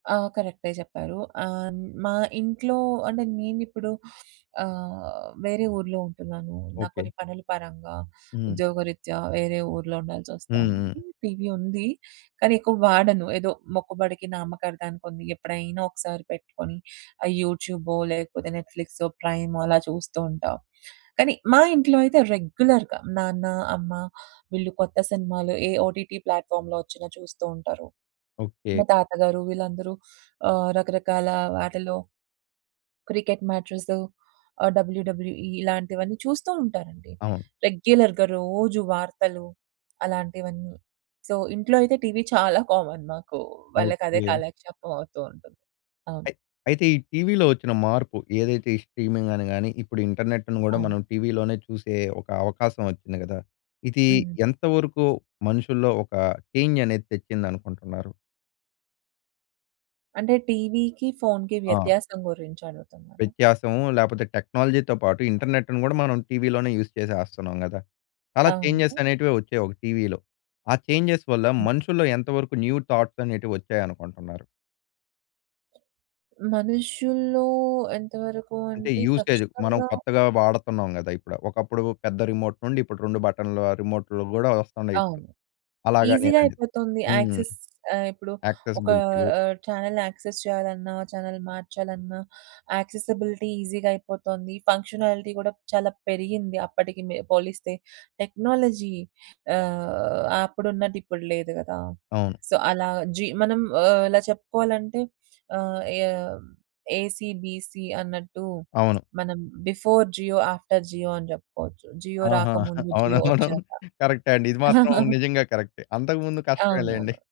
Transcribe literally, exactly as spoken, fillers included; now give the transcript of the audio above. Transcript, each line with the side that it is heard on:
right: ఆ! కరెక్టే చెప్పారు. ఆహ్, మా ఇంట్లో అంటే నేనిప్పుడు ఆహ్, వేరే ఊర్లో ఉంటున్నాను. నాకు కొన్ని
left: ఓకే.
right: పనుల పరంగా
left: హ్మ్.
right: ఉద్యోగరీత్యా వేరే ఊర్లో
left: హ్మ్.
right: ఉండాల్సొస్తోంది.
left: హ్మ్.
right: టీవీ ఉంది కానీ ఎక్కువ వాడను. ఏదో మొక్కుబడికి నామకార్థానికి ఉంది. ఎప్పుడైనా ఒకసారి పెట్టుకొని ఆ యూట్యూబో లేకపోతే నెట్‌ఫ్లిక్సో, ప్రైమో అలా చూస్తూ ఉంటాను. కానీ మా ఇంట్లో అయితే రెగ్యులర్‌గా నాన్న అమ్మ వీళ్ళు కొత్త సినిమాలు ఏ ఓటీటీ ప్లాట్‌ఫార్మ్‌లో వచ్చిన చూస్తూ ఉంటారు.
left: ఓకే.
right: మా తాతగారు వీళ్ళందరూ ఆహ్, రకరకాల వాటిలో క్రికెట్ మ్యాచెసు ఆహ్, డబల్యుడబల్యుఈ ఇలాంటివన్నీ చూస్తూ ఉంటారండి.
left: అవును.
right: రెగ్యులర్‌గా రోజు వార్తలు అలాంటివన్నీ. సో, ఇంట్లో అయితే టీవీ చాలా కామన్ మాకు. వాళ్ళకదే
left: ఓకే.
right: కాలక్షేపం అవుతూ ఉంటుంది. అవును.
left: అయి అయితే ఈ టీవీలో వచ్చిన మార్పు ఏదైతే ఈ స్ట్రీమింగని గాని ఇప్పుడు ఇంటర్నెట్‌ని కూడా
right: అవును.
left: మనం టీవీలోనే చూసే ఒక అవకాశం ఒచ్చింది కదా! ఇది
right: హ్మ్.
left: ఎంత వరకు మనుషుల్లో ఒక చేంజ్ అనేది తెచ్చిందనుకుంటున్నారు?
right: అంటే టీవీకి ఫోన్‌కి
left: ఆ!
right: వ్యత్యాసం గురించి అడుగుతున్నారా?
left: వ్యత్యాసము లేకపోతే టెక్నాలజీతో పాటు ఇంటర్నెట్‌ని కూడా మనం టీవీలోనే యూజ్ చేసేస్తున్నాం కదా! చాలా చేంజ్‌స్
right: అవును.
left: అనేటివే వచ్చాయి ఒక టీవీలో. ఆ చేంజ్‌స్ వల్ల
right: హ్మ్.
left: మనుషుల్లో ఎంతవరకు న్యూ థాట్స్ అనేటివొచ్చాయనుకుంటున్నారు?
right: మనుషుల్లో ఎంతవరకు
left: అంటే
right: అంటే
left: యూసేజ్ మనం
right: ఖచ్చితంగా
left: కొత్తగా వాడుతున్నాం కదా ఇప్పుడు. ఒకప్పుడు పెద్ద రిమోట్ నుండి ఇప్పుడు రెండు బటన్‌ల రిమోట్‌లు కూడా వస్తున్నాయిప్పుడు
right: అవును.
left: అలాగా
right: ఈజీగా
left: నేననేది.
right: అయిపోతుంది
left: హ్మ్.
right: యాక్సెస్ ఆహ్, ఇప్పుడు ఒకా
left: యాక్సెసిబిలిటీలు.
right: ఆహ్, చానెల్ యాక్సెస్ చేయాలన్నా చానెల్ మార్చాలన్నా యాక్సెసిబిలిటీ ఈజీగా అయిపోతోంది. ఫంక్షనాలిటీ కూడా చాలా పెరిగింది అప్పటికి మె పోలిస్తే. టెక్నాలజీ ఆహ్, అప్పుడున్నదిప్పుడు లేదు కదా!
left: అవును.
right: సో, అలా జి మనం ఆహ్, ఇలా చెప్పుకోవాలంటే ఆహ్, ఏ ఏసీ బీసీ అన్నట్టు.
left: అవును.
right: మనం బిఫోర్ జియో ఆఫ్టర్ జియో అని చెప్పుకోవచ్చు. జియో
left: ఆహా!
right: రాకముందు.
left: అవును.
right: జియో
left: మనం
right: వచ్చాక.
left: కరెక్టే అండి. ఇది మాత్రం నిజంగా కరెక్టే. అంతకుముందు కష్టమే లెండి.
right: అవునవును.